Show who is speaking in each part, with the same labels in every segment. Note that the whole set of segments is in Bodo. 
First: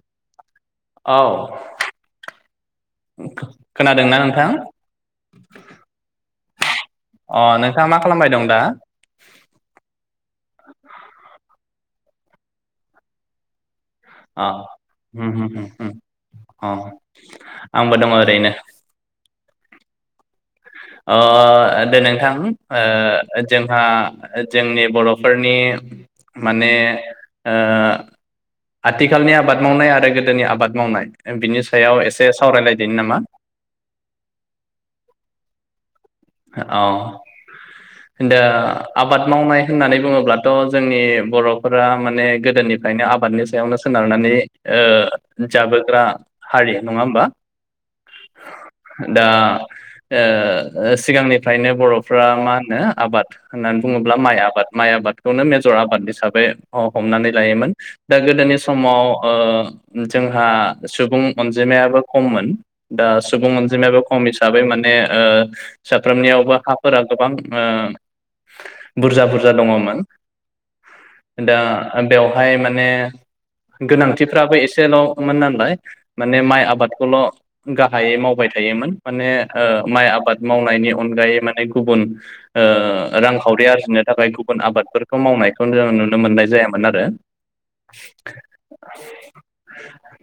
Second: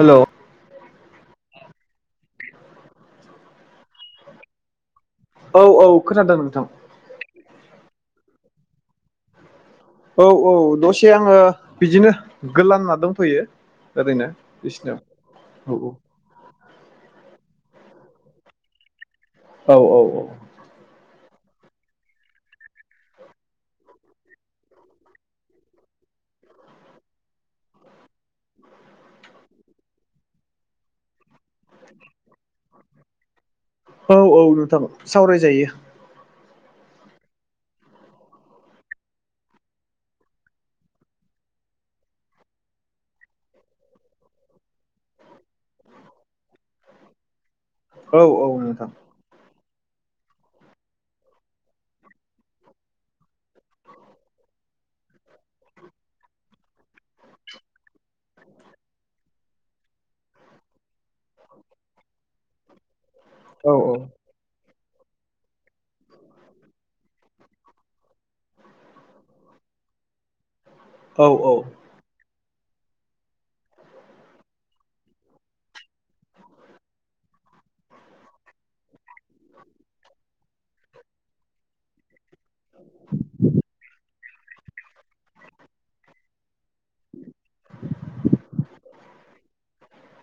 Speaker 1: हेल'
Speaker 2: औ खोनादोंना खो नोंथां?
Speaker 1: औ औ खोनादों औ
Speaker 2: अ नोंथाङा मा खालामबाय दं दा?
Speaker 1: औ औ दसे आङो बिदिनो गोलांना दंथ'यो। ओरैनो
Speaker 2: आ
Speaker 1: बिसिनायाव
Speaker 2: ओम ओम ओम
Speaker 1: औ
Speaker 2: ओम ओ आंबो दङ ओरैनो
Speaker 1: औ औ औ।
Speaker 2: ओ दे नोंथां ओ जोंहा जोंनि बर'फोरनि माने ओ आथिखालनि आबाद मावनाय आरो गोदोनि आबाद मावनाय बिनि सायाव एसे सावरायलायदोनि नामा?
Speaker 1: औ औ नोंथां सावरायजायो।
Speaker 2: औ दा आबाद मावनाय होननानै बुङोब्लाथ' जोंनि बर'फोरा माने गोदोनिफ्रायनो आबादनि सायावनो सोनारनानै ओ जाबोग्रा हारि नङा होमबा?
Speaker 1: औ औ नोंथां।
Speaker 2: दा ओ सिगांनिफ्रायनो बर'फ्रा मा होनो आबाद होननानै बुङोब्ला माइ आबाद माइ आबादखौनो मेजर आबाद हिसाबै हमनानै लायोमोन दा गोदोनि समाव ओ जोंहा सुबुं अनजिमायाबो खममोन। दा सुबुं
Speaker 1: औ औ
Speaker 2: अनजिमायाबो खम हिसाबै मान माने ओ साफ्रोमनियावबो हाफोरा गोबां ओ बुरजा बुरजा दङमोन
Speaker 1: औ औ
Speaker 2: दा बेव हाय माने गोनांथिफ्राबो एसेल'मोन नालाय माने माइ आबादखौल' गाहायै मावबाय थायोमोन माने ओ माइ आबाद मावनायनि अनगायै माने गुबुन ओ रां खावरि आरजिनो जाबाय गुबुन आबादफोर मावनायखौ जों नुनो मोननाय मोन‌ आरो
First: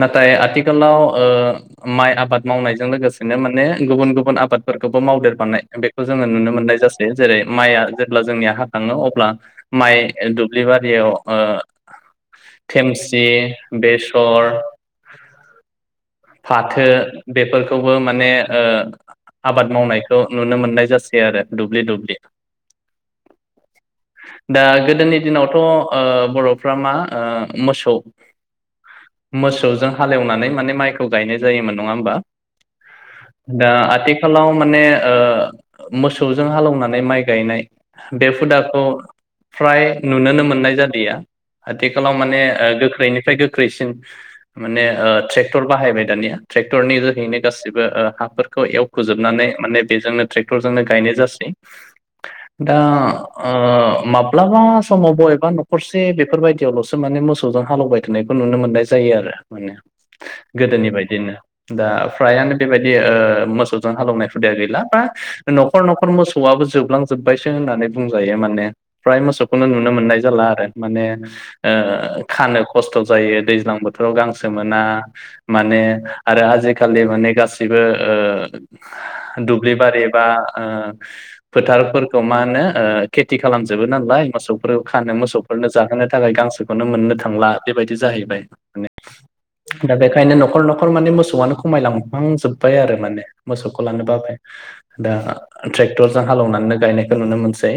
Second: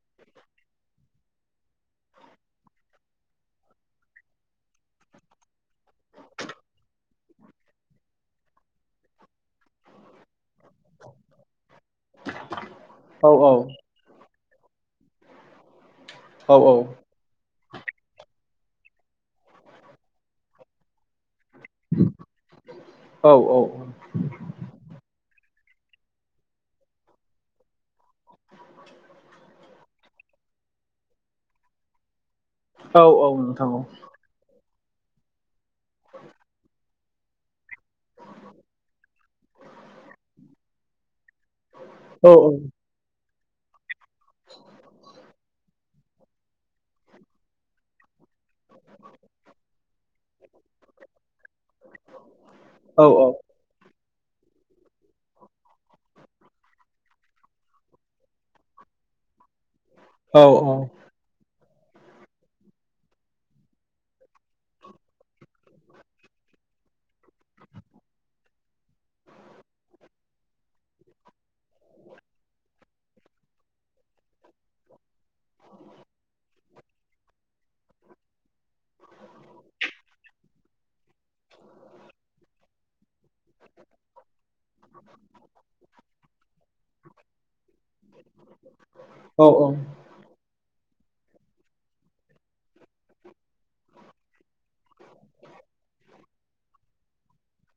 Speaker 2: नाथाय आथिखालाव ओ माइ आबाद मावनायजों लोगोसे बिदिनो माने गुबुन गुबुन आबाद फोरखौबो मावदेरफानाय बेखौ जोङो नुनो मोननाय जासै जेरै माइआ जेब्ला जोंनिया हाखाङो अब्ला माइ बे दुब्लि बारियाव ओ थेमसि
Speaker 1: औ औ
Speaker 2: बेसर [inaudible] फाथो बेेफोर खौबो माने ओ आबाद मावनायखौ नुनो मोननाय जासै आरो दुब्लि दुब्लि
Speaker 1: औ
Speaker 2: दा गोदोनि दिनावथ' ओ बर'फ्रा मा ओ मोसौ मोसौ जों हालेवनानै माने माइखौ गायनाय जायोमोन नङा होमबा?
Speaker 1: औ औ नोंथां औ।
Speaker 2: आव माने ओ मोसौजों हालौनानै माइ गायनाय बे हुदाखौ फ्राय नुनोनो मोननाय जादों गैया आथिखालाव
Speaker 1: औ औ
Speaker 2: माने ओ गोख्रैनिफ्राय गो ख्रैसिन माने ओ ट्रेक्टर ट्रेक्टर बाहायबाय दानिया ट्रेक्टरनि जोहैनो गासिबो हाफोरखौ फोजोबनानै माने बेजोंनो ट्रेक्टरजोंनो गायनाय जासै दा
Speaker 1: औ औ
Speaker 2: ओ माब्लाबा समाव बबेबा न'खरसे बेफोरबायदियावल'सो माने मोसौजों हालौवबाय थानायखौ नुनो मोननाय जायो आरो माने
Speaker 1: ओ
Speaker 2: गोदोनि बायदिनो दा फ्रायानो बेबायदि ओ मोसौ जों हालौवनाय हुदा गैला बा न'खर न'खर मोसौआबो जोबलांजोबबायसो होननानै बुंजायो माने फ्राय मोसौखौनो नुनो मोननाय जाला आरो माने खानो खस्थ' जायो दैज्लां बोथोराव गांसो मोना माने आरो आजिखालि माने गासिबो ओ दुब्लि बारि बा ओ फोथारफोरखौ मा होनो ओ खेथि खालामजोबो नालाय मोसौफोर खानो मोसौफोरनो जाहोनो थाखाय गांसोखौनो मोननो थांला बेबायदि जाहैबाय माने दा बेखायनो नखर नखर। थार माने मोसौआनो खमायलांहांजोबबाय आरो माने। मोसौखौ लानो बाबाय दा ट्रेक्टरजों हालौनानैनो गायनाय। नुनो मोनसै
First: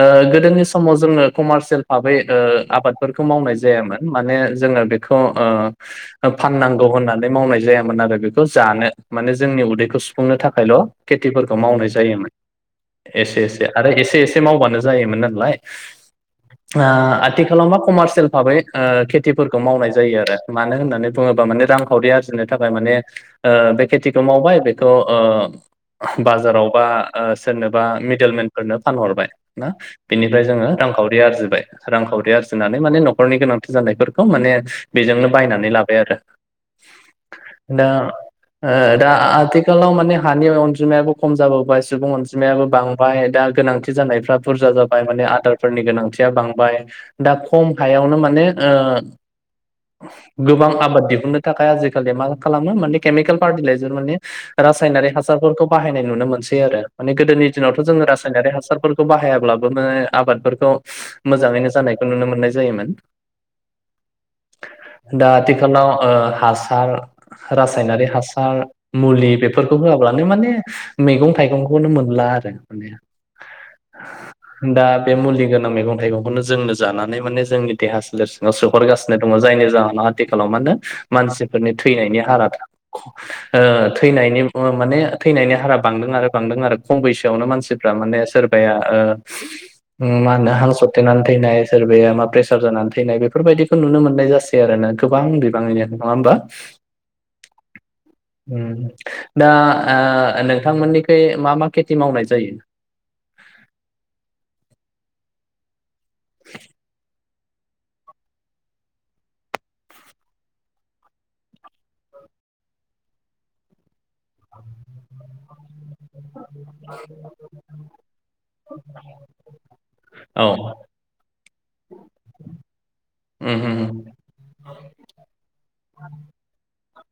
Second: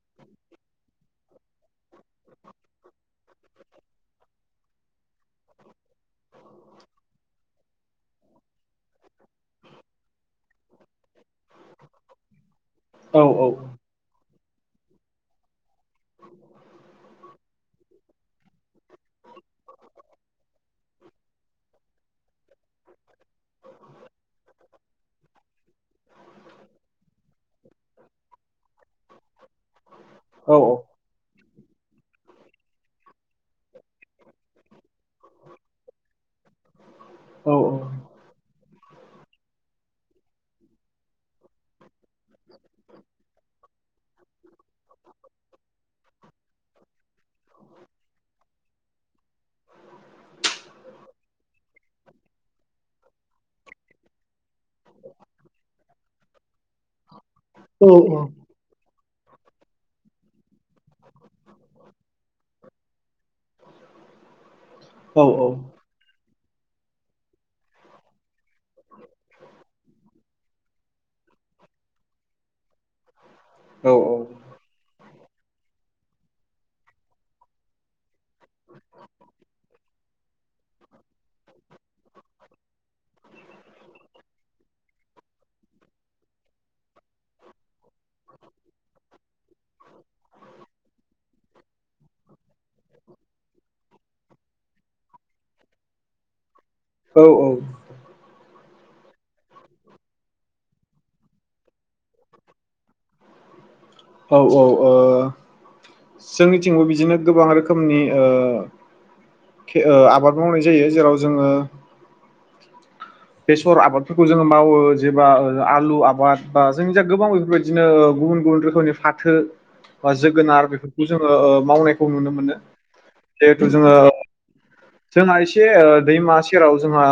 Speaker 2: ओ गोदोनि समाव जोङो कमार्चेल फाबै ओ-आबादफोरखौ मावनाय जायामोन माने जोंङो बेखौ ओ फाननांगौ होन्नानै मावनाय जायामोन आरो बेखौ जानो माने जोंनि उदै फुंनो थाखायल खेथिफोरखौ मावनाय जायोमोन एसे एसे आरो एसे एसे। मावबानो जायोमोन नालाय ओ-आथिखालाव मा कमार्चेल भाबै ओ खेथिफोरखौ मावनाय जायो आरो मानो होननानै बुङोबा माने रांखावरि आरजिनो थाखाय माने ओ-बे खेथिखौ मावबाय। थ ओ- बाजाराव बा सोरनोबा मिडेलमेनफोरनो फानहरबाय ना। बिनिफ्राय जोङो रांखावरि आरजिबाय। रांखावरि आरजिनानै माने नखरनि गोनांथि जानायफोरखौ माने बिजोंनो बायनानै लाबाय आरो। दा ओ-दा आथि आथिखालाव माने हानि अनजिमायाबो खम जाबोबाय सुबुं अनजिमायाबो बांबाय दा गोनांथि जानायफ्रा बुरजा जाबाय माने आदारफोरनि गोनांथिया बांबाय दा खम हायावनो माने ओ-गोबां आबाद दिहुन्नो थाखाय आजिखालि मा खालामो माने केमिकेल फार्टिलाइजार माने। रासायनारि हासारफोरखौ बाहायनाय नुनो मोनसै आरो माने गोदोनि- दिनावथ जो रासायनारि हासारफोर खौ बाहायाब्लाबोनो आबादफोरखौ मोजाङैनो जानायखौ नुनो मोननाय जायोमोन। दा आथिखालाव ओ हासार रासायनारि हासा [unintelligible] मुलि बे फोरखौ बुङोब्लानो माने मैगं थाइगंखौनो मोनला आरो माने। दा बे मुलि गोनां मैगं थाइगंखौनो जोंनो जानानै माने जोंनि देहा सोलेर सोहरगासिनो दङ जायनि जाहोना। थिखालाव मा होनो मानसिफोरनि थैनायनि हारा ओ-थैनायनि। माने थैनायनि हारा बांदों आरो बांदों आरो खम बैसोआवनो मानसिफ्रा माने सोरबाया-ओ मा होनो हांसरथेनानै थैनाय सोरबाया मा प्रेसार जानानै थैनाय बेफोरबायदिखौ नुनो मोननाय जासै आरो ना गोबां बिबांनो नङा होमबा।
Speaker 1: औ औ
Speaker 2: ओम दा ओ-नोंथांमोननिखै मा मा खेथि मावनाय जायो?
Speaker 1: औ औ ओ जोंनिथिंबो बिदिनो। गोबां रोखोमनि ओ ओ आबाद मावनाय जायो जेराव जोङो। बेसर आबादफोरखौ जोङो मावो जेबा ओ [unintelligible] आलु आबाद बा जोंनि जा गोबां बेफोरबायदिनो गुबुन गुबुन रोखोमनि फाथो बा
Speaker 2: औ
Speaker 1: जोगोनार बेफोरखौ जोङो ओ मावनायखौ नुनो मोनो।
Speaker 2: उम
Speaker 1: जिहेथु जोङो।
Speaker 2: उम
Speaker 1: जोंना एसे ओ दैमा सेराव जोंहा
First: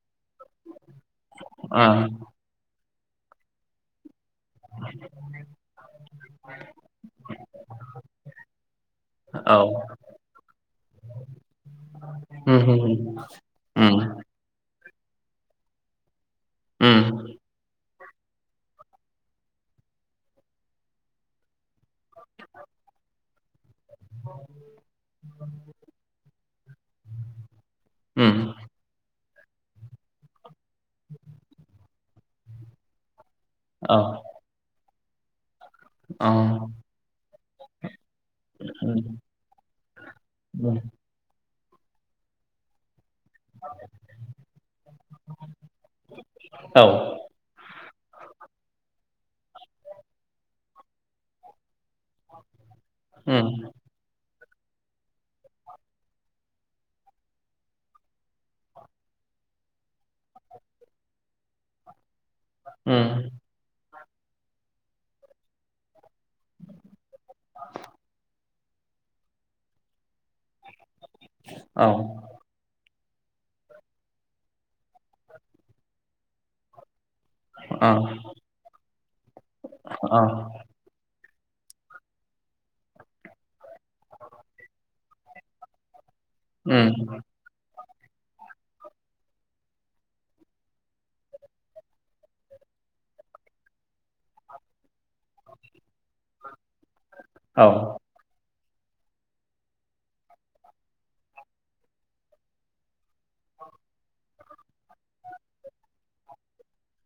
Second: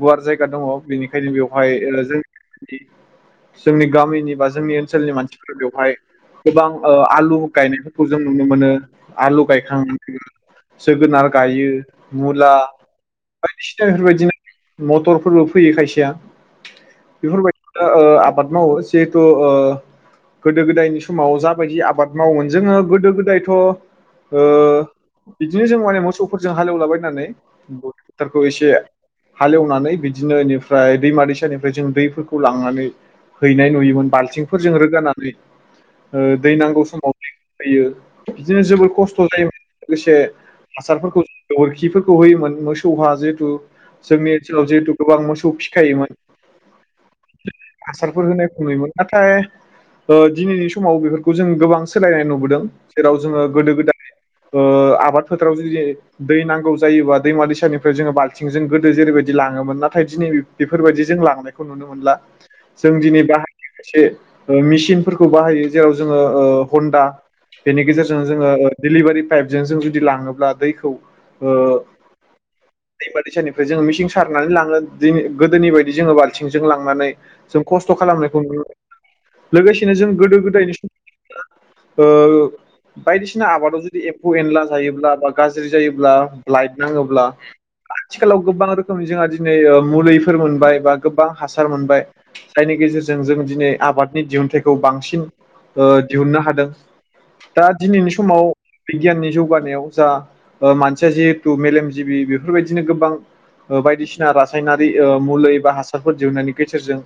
Speaker 1: गुवार जायगा दङ बेनि बेओंखायनो बेवहाय
Speaker 2: ओ
Speaker 1: जों जोंनि गामिनि बा जोंनि ओनसोलनि मानसिफोरा बेवहाय गोबां ओ आलु गायनायफोरखौ जों नुनो मोनो आलु
Speaker 2: औ
Speaker 1: गायखां जोगोनार गायो मुला
Speaker 2: उम उम
Speaker 1: बायदिसिना
Speaker 2: उम
Speaker 1: बेफोरबायदिनो मटरफोरबो फैयो खायसेया
Speaker 2: उम
Speaker 1: बेफोरबायदि ओ आबाद मावो जिहेथु गोदो गोदायनि समाव जाबायदि आबाद मावोमोन जोङो गोदो गोदायथ' ओ बिदिनो जों माने मोसौफोरजों हालेवलाबायनानै ग
Speaker 2: उम
Speaker 1: फोथारखौ एसे हालेवनानै बिदिनो बेनिफ्राय दैमा दैसानिफ्राय जों दैफोरखौ लांनानै हैनाय
Speaker 2: औ
Speaker 1: नुयोमोन बाल्थिंफोरजों रोगानानानै ग
Speaker 2: औ
Speaker 1: ओ दै नांगौ समाव यो बिदिनो जोबोर
Speaker 2: उम
Speaker 1: खस्थ' जायोमोन लोगोसे
Speaker 2: उम
Speaker 1: हासारफोरखौ गोबोरखिफोरखौ होयोमोन मोसौ हा जिहेतु जोंनि ओनसोलाव जिहेतु गोबां मोसौ फिखायोमोन
Speaker 2: औ
Speaker 1: हासारफोर होनायखौ नुयोमोन नाथाय दिनैनि समाव बेफोरखौ जों गोबां सोलायनाय नुबोदों जेराव जोङो
Speaker 2: उम
Speaker 1: गोदो गोदाय ओ आबाद फोथारावदि दै नांगौ जायोबा दैमा दैसानिफ्राय जोङो बाल्थिंजों गोदो जेरैबायदि लाङोमोन नाथाय दिनै बेफोरबायदि जों लांनायखौ नुनो मोनला जों दिनै
Speaker 2: उम
Speaker 1: बाहायनि सासे मेसिनफोरखौ बाहायो जेराव जोङो ओ हन्दा बेनि गेजेरजों जोङो डिलिभारि पाइपजों जों जुदि लाङोब्ला दैखौ
Speaker 2: औ
Speaker 1: दै बा दैसानिफ्राय जोङो मिसिं सारनानै लाङो दिनै गोदोनि बायदि जोङो बाल्थिंजों लांनानै जों
Speaker 2: औ
Speaker 1: खस्थ' खालामनायखौ नु लोगोसेनो जों
Speaker 2: औ
Speaker 1: गोदो गोदायनि सम ओ बायदिसिना आबादाव जुदि एफ्फौ एनला जायोब्ला बा गाज्रि जायोब्ला लाइट
Speaker 2: उम
Speaker 1: नाङोब्ला आथिखालाव गोबां रोखोमनि जोंहा दिनै मुलिफोर मोनबाय बा गोबां हासार मोनबाय जायनि गेजेरजों जों दिनै आबादनि दिहुनथाइखौ बांसिन ओ दिहुननो हादों दा
Speaker 2: औ
Speaker 1: दिनैनि समाव बिगियाननि जौगानायाव जा ओ मानसिया जिहेथु मेलेमजिबि बेफोरबायदिनो गोबां ओ बायदिसिना रासायनारि ओ मुलै बा हासारफोर दिहुननायनि गेजेरजों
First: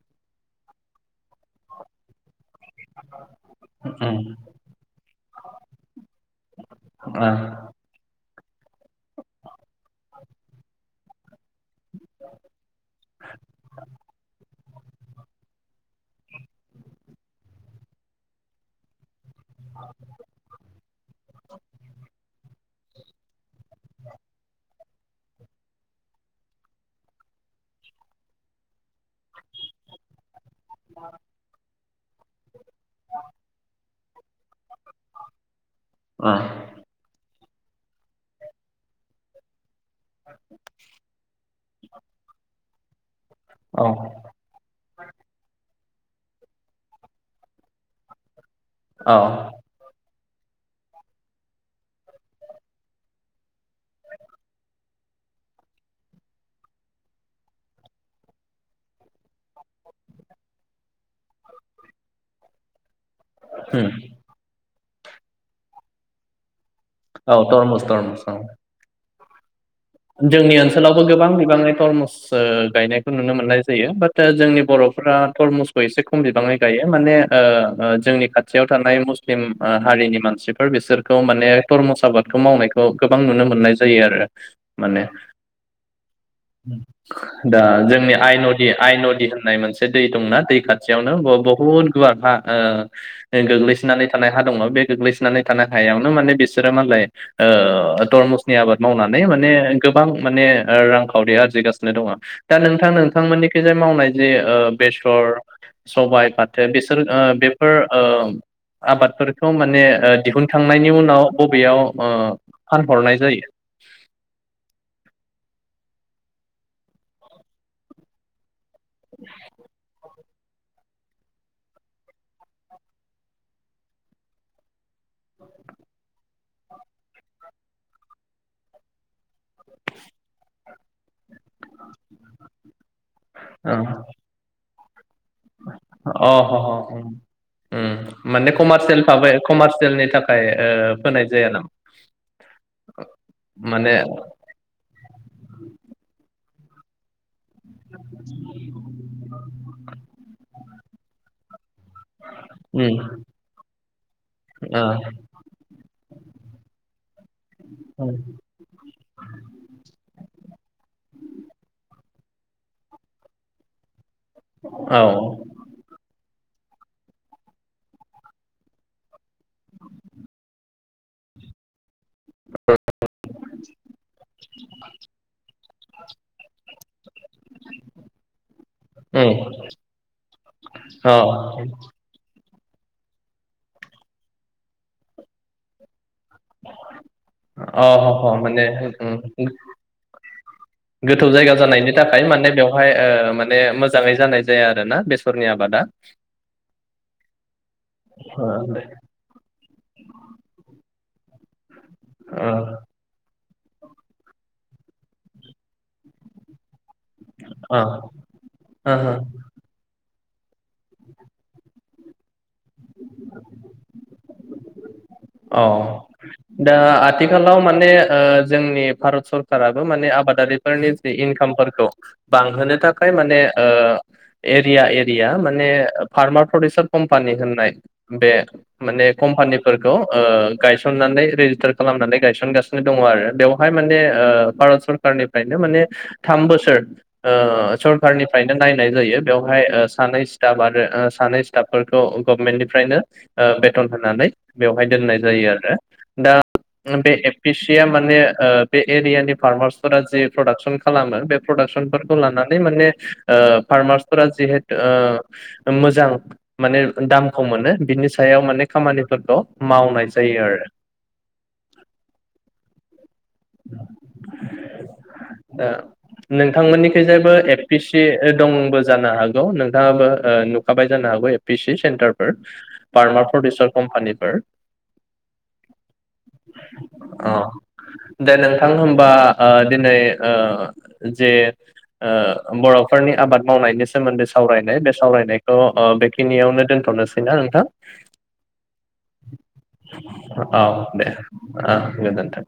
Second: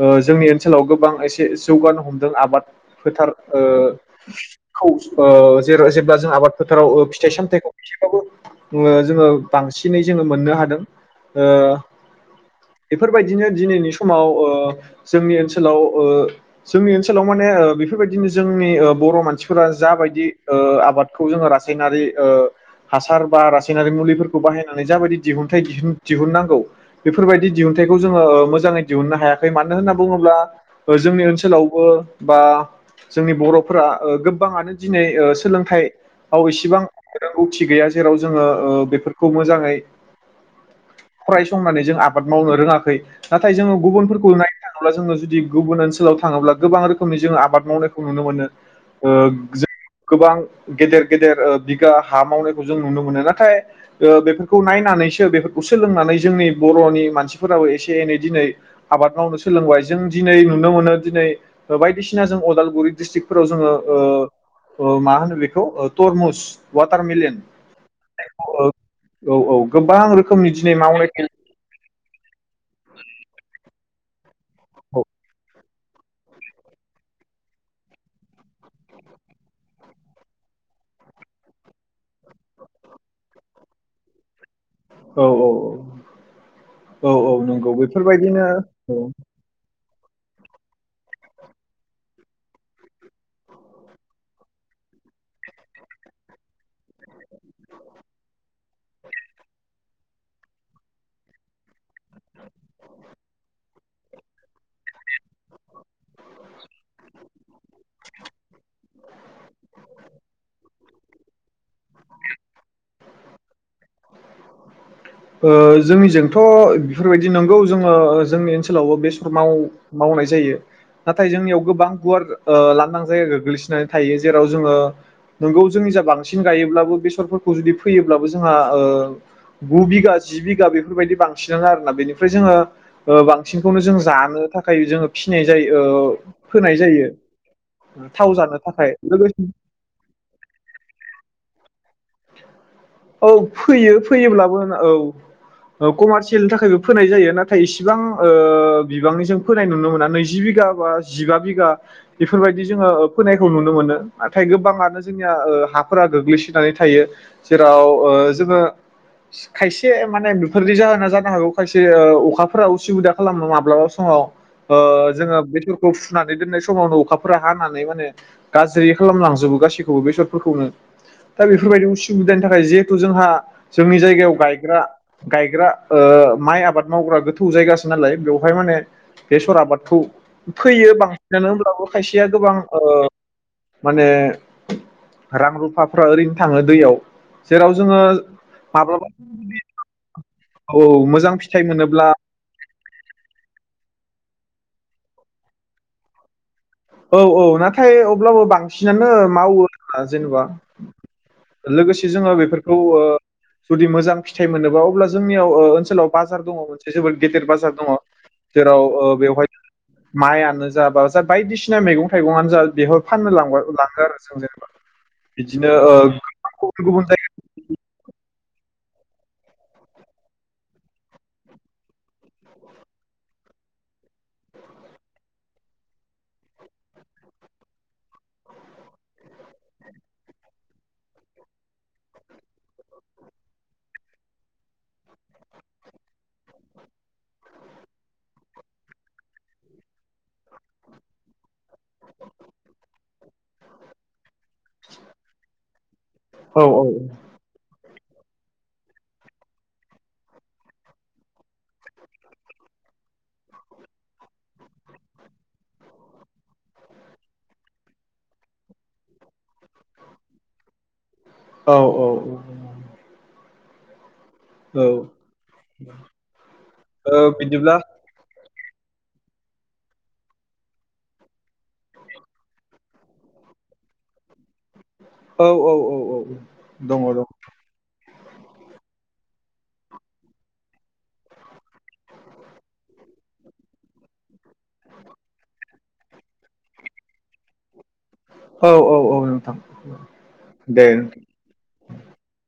Speaker 1: ओ जोंनि ओनसोलाव गोबां एसे जौगानो हमदों आबाद फोथार ओ
Speaker 2: उम
Speaker 1: खौ ओ जे जेब्ला जों आबाद फोथाराव फिथाइ सामथायाइखौ बो जोङो बांसिनै जोङो मोननो हादों ओ बेफोरबायदिनो दिनैनि समाव ओ जोंनि ओनसोलाव ओ जोंनि ओनसोलाव माने ओ बेफोर बायदिनो जोंनि ओ बर' मान मानसिफोरा जाबायदि ओ आबादखौ जोङो रासायनारि ओ हासार बा रासायनारि मुलिफोरखौ बाहायनानै जाबायदि दिहुनथाइ दिहुननांगौ बेफोर बायदि दिहुनथाइखौ जोङो ओ मोजाङै दिहुननो हायाखै मानो होन्ना बुङोब्ला ओ जोंनि ओनसोलावबो बा जोंनि बर'फोरा ओ गोब गोबांङानो दिनै ओ सोलोंथाइ आव
Speaker 2: ओ
Speaker 1: एसेबां रोंगौथि गैया जेराव जोङो ओ बेफोरखौ मोजाङै फरायसंनानै जों आबाद मावनो रोङा खै नाथाय जोङो
Speaker 2: ओ
Speaker 1: गुबुनफोरखौ नायनो थाङोब्ला जोङो जुदि गुबुन ओनसो सोलाव थाङोब्ला गोबां रोखोमनि जोङो आबाद मावनायखौ नुनो मोनो ओ
Speaker 2: औ
Speaker 1: जो गोबां गेदेर गेदेर ओ बि गा हा मावनायखौ जों नुनो मोनो नाथाय ओ बेफोरखौ नायनानैसो बेफोरखौ सोलोंनानै जोंनि बर'नि मानसिफोराबो एसे एनै दिनै आबाद मावनो सोलोंबाय जों दिनै नुनो मोनो दिनै बायदिसिना जों उदालगुरि डिस्ट्रिक फोराव जोङो
Speaker 2: उम
Speaker 1: ओ ओ मा होनो बेखौ तरमुस
Speaker 2: औ
Speaker 1: वाटारमेलेन
Speaker 2: थरमस थरमस औ
Speaker 1: औ औ गोबां रोखोमनि
Speaker 2: जोंनि
Speaker 1: दिनै
Speaker 2: ओनसोलावबो
Speaker 1: मावनायखौ
Speaker 2: गोबां बिबाङै थरमुस ओ गायनायखौ नुनो मोननाय जायो बात ओ जोंनि बर'फोरा थरमुस खौ एसे खम बिबांङै गायो माने ओ ओ जोंनि खाथियाव थानाय मुस्लिम ओ हारिनि मानसिफोर बिसोरखौ माने थरमुस आबादखौ मावनायखौ गोबां नुनो मोननाय जायो आरो माने
Speaker 1: औ औ औ
Speaker 2: दा
Speaker 1: नंगौ
Speaker 2: जोंनि आइ
Speaker 1: बेफोरबायदिनो
Speaker 2: नदि
Speaker 1: औ
Speaker 2: आइ नदि होननाय मोनसे दै दंना दै खाथियावनो बुहुत गुवार हा ओ गोग्लैसोनानै थानाय हा दङ बे गोग्लैसानै थानाय हायावनो माने बिसोरो मालाय ओ तरमुसनि आबाद मावनानै माने गोबां माने रांखावरिया आरजिगासिनो दङ दा नोंथां नोंथांमोननिखै जाय मावनाय जि ओ बेसर सबाय फाथो बेसोर ओ बेफोर ओ आबादफोरखौ माने ओ दिहुनखांनायनि उनाव बबेयाव ओ फानहरनाय जायो [inaudible]
Speaker 1: ओ जोंनिजोंथ' बेफोर बायदि नंगौ जोङो ओ जोंनि ओनसो लाव‌ बेसर माव मावनाय जायो नाथाय जोंनियाव गोबां गुवार ओ लांदां जाया गोग्लैसोनानै थायो जेराव जोङो नोंगौ जोंनि जा बांसिन गायोब्लाबो बेसरफोरखौ जुदि फैयोब्लाबो जोंहा ओ गु बिघा जि बिघा बेफोर बायदि बांसिनानो आरोना बेनिफ्राय जोङो ओ बांसिनखौनो जों
Speaker 2: ओ
Speaker 1: जानो थाखाय [unintelligible] जोङो फिनाय जायो ओ
Speaker 2: अ ह
Speaker 1: फोनाय
Speaker 2: ह
Speaker 1: जायो
Speaker 2: ओम
Speaker 1: थाव
Speaker 2: माने
Speaker 1: जानो
Speaker 2: उम
Speaker 1: थाखाय
Speaker 2: कमारसियेल फाबोय
Speaker 1: लोगोसे
Speaker 2: कमार्सियेलनि थाखाय ओ फोनाय जाया नामा?
Speaker 1: औ फैयो
Speaker 2: माने
Speaker 1: फैयोब्लाबो औ कमारसि थाखायबो फोनाय जायो नाथाय नाथाय इसिबां ओ बिबांनिजों फोनाय नुनो मोना नैजि बिघा बा जिबा बिघा बेफोरबायदि जोङो
Speaker 2: उम
Speaker 1: फोनायखौ नुनो मोनो नाथाय
Speaker 2: ओ
Speaker 1: गोबाङानो जोंनिया ओ हा [unintelligible] गोग्लैसोनानै थायो। जेराव ओ जोङो खायसे माने बेफोरनि जाहोना जानो हागौ खायसे ओ [unintelligible] हाफोरा उसुबिदा खालामनो माब्लाबा समाव ओ
Speaker 2: औ
Speaker 1: जोङो बेसरखौ फुनानै दोननाय समावनो अखाफोरा हानानै माने गाज्रि खालामलांजोबो गासैखौबो बेसरफोरखौनो दा बेफोरबायदियावनो सुबिदानि थाखाय जिहेथु जोंहा जोंनि जायगायाव गायग्रा- गायग्रा ओ माइ आबाद मावग्रा गोथौ जायगासो नालाय बेवहाय माने
Speaker 2: उम
Speaker 1: बेसर आबादखौ फैयो
Speaker 2: औ
Speaker 1: बांसिनानो होनोमब्लाबो खायसेया गोबां माने रां- रुफा ओरैनो थाङो दैयाव जेराव
Speaker 2: अ
Speaker 1: जोङो
Speaker 2: ह ह माने उम
Speaker 1: माब्लाबा औ
Speaker 2: गोथौ
Speaker 1: मोजां
Speaker 2: जायगा
Speaker 1: फिथाइ
Speaker 2: जानायनि
Speaker 1: मोनोब्ला
Speaker 2: थाखाय माने बेयाव बेयावहाय माने मोजाङै जानाय जायो आरोना बेसरनि आबादा।
Speaker 1: औ औ नाथाय अब्लाबो
Speaker 2: ओ दे
Speaker 1: बांसिनानो मावो आरो जेनेबा लोगोसे जोङो
Speaker 2: ओ
Speaker 1: बेफोरखौ ओ जुदि मोजां फिथाइ मोनोबा अब्ला जोंनियाव ओनसोलाव बाजार दङ। जोबोद गेदेर बाजार
Speaker 2: ओ
Speaker 1: दङ जेराव
Speaker 2: ओ हो
Speaker 1: बेवहाय माइानो जाब जा बायदिसिना बिसिना मैगं -थाइगङानो जा [unintelligible] फाननो लां -लाङो आरो। [unintelligible]
Speaker 2: औ
Speaker 1: ओ गोबां
Speaker 2: दा
Speaker 1: गुबुन गुबुन जायगा
Speaker 2: आथिखालाव माने ओ जोंनि भारत सरकाराबो माने आबादारिफोरनि जि इनकामफोरखौ बांहोनो थाखाय माने ओ एरिया एरिया माने फार्मार प्रडिउसार कम्पानि होननाय बे माने कम्पानिफोर खौ ओ गायसननानै रेजिस्टार खालामनानै गायसनगासिनो दङ आरो बेवहाय माने ओ भारत सरखारारनिफ्रायनो माने थाम बोसोर ओ सरखारनिफ्रायनो नायनाय जायो बेवहाय सानै स्टाफ आरो सानै स्टाफफोरखौ गभमेन्टनिफ्रायनो बेथन होनानै बेवहाय दोननाय जायो आरो दा
Speaker 1: औ औ
Speaker 2: बे एफिस या माने ओ बे एरियानि फार्मार्सफोरा जि प्रडाक्सन खालामो बे प्रदाक्सनफोरखौ लानानै माने ओ फार्मार्स फोर जिहेथु ओ मोजां माने दामखौ मोनो बिनि सायाव माने खामानि फोरखौ मावनाय जायो आरो
Speaker 1: औ औ
Speaker 2: ओ नोंथांमोननिखै
Speaker 1: ओ
Speaker 2: जायबो एफ
Speaker 1: बिदिब्ला
Speaker 2: पि सि दंबो जानो हागौ नोंथाङाबो ओ नुखाबाय जानो हागौ ए पि सि सेन्टारफोर फार्मार प्रडउसार कम्पानिफोर
Speaker 1: औ औ औ औ दङ दङ
Speaker 2: अ दे नोंथां होनबा ओ दिनै ओ जे ओ बर'फोरनि आबाद मावनायनि सोमोन्दै सा वरायनाय बे सावरायनायखौ ओ बेखिनियावनो दोनथ'नोसैना नोंथां
Speaker 1: औ औ औ नोंथां
Speaker 2: औ
Speaker 1: दे नोंथां।
Speaker 2: ओ गोजोन्थों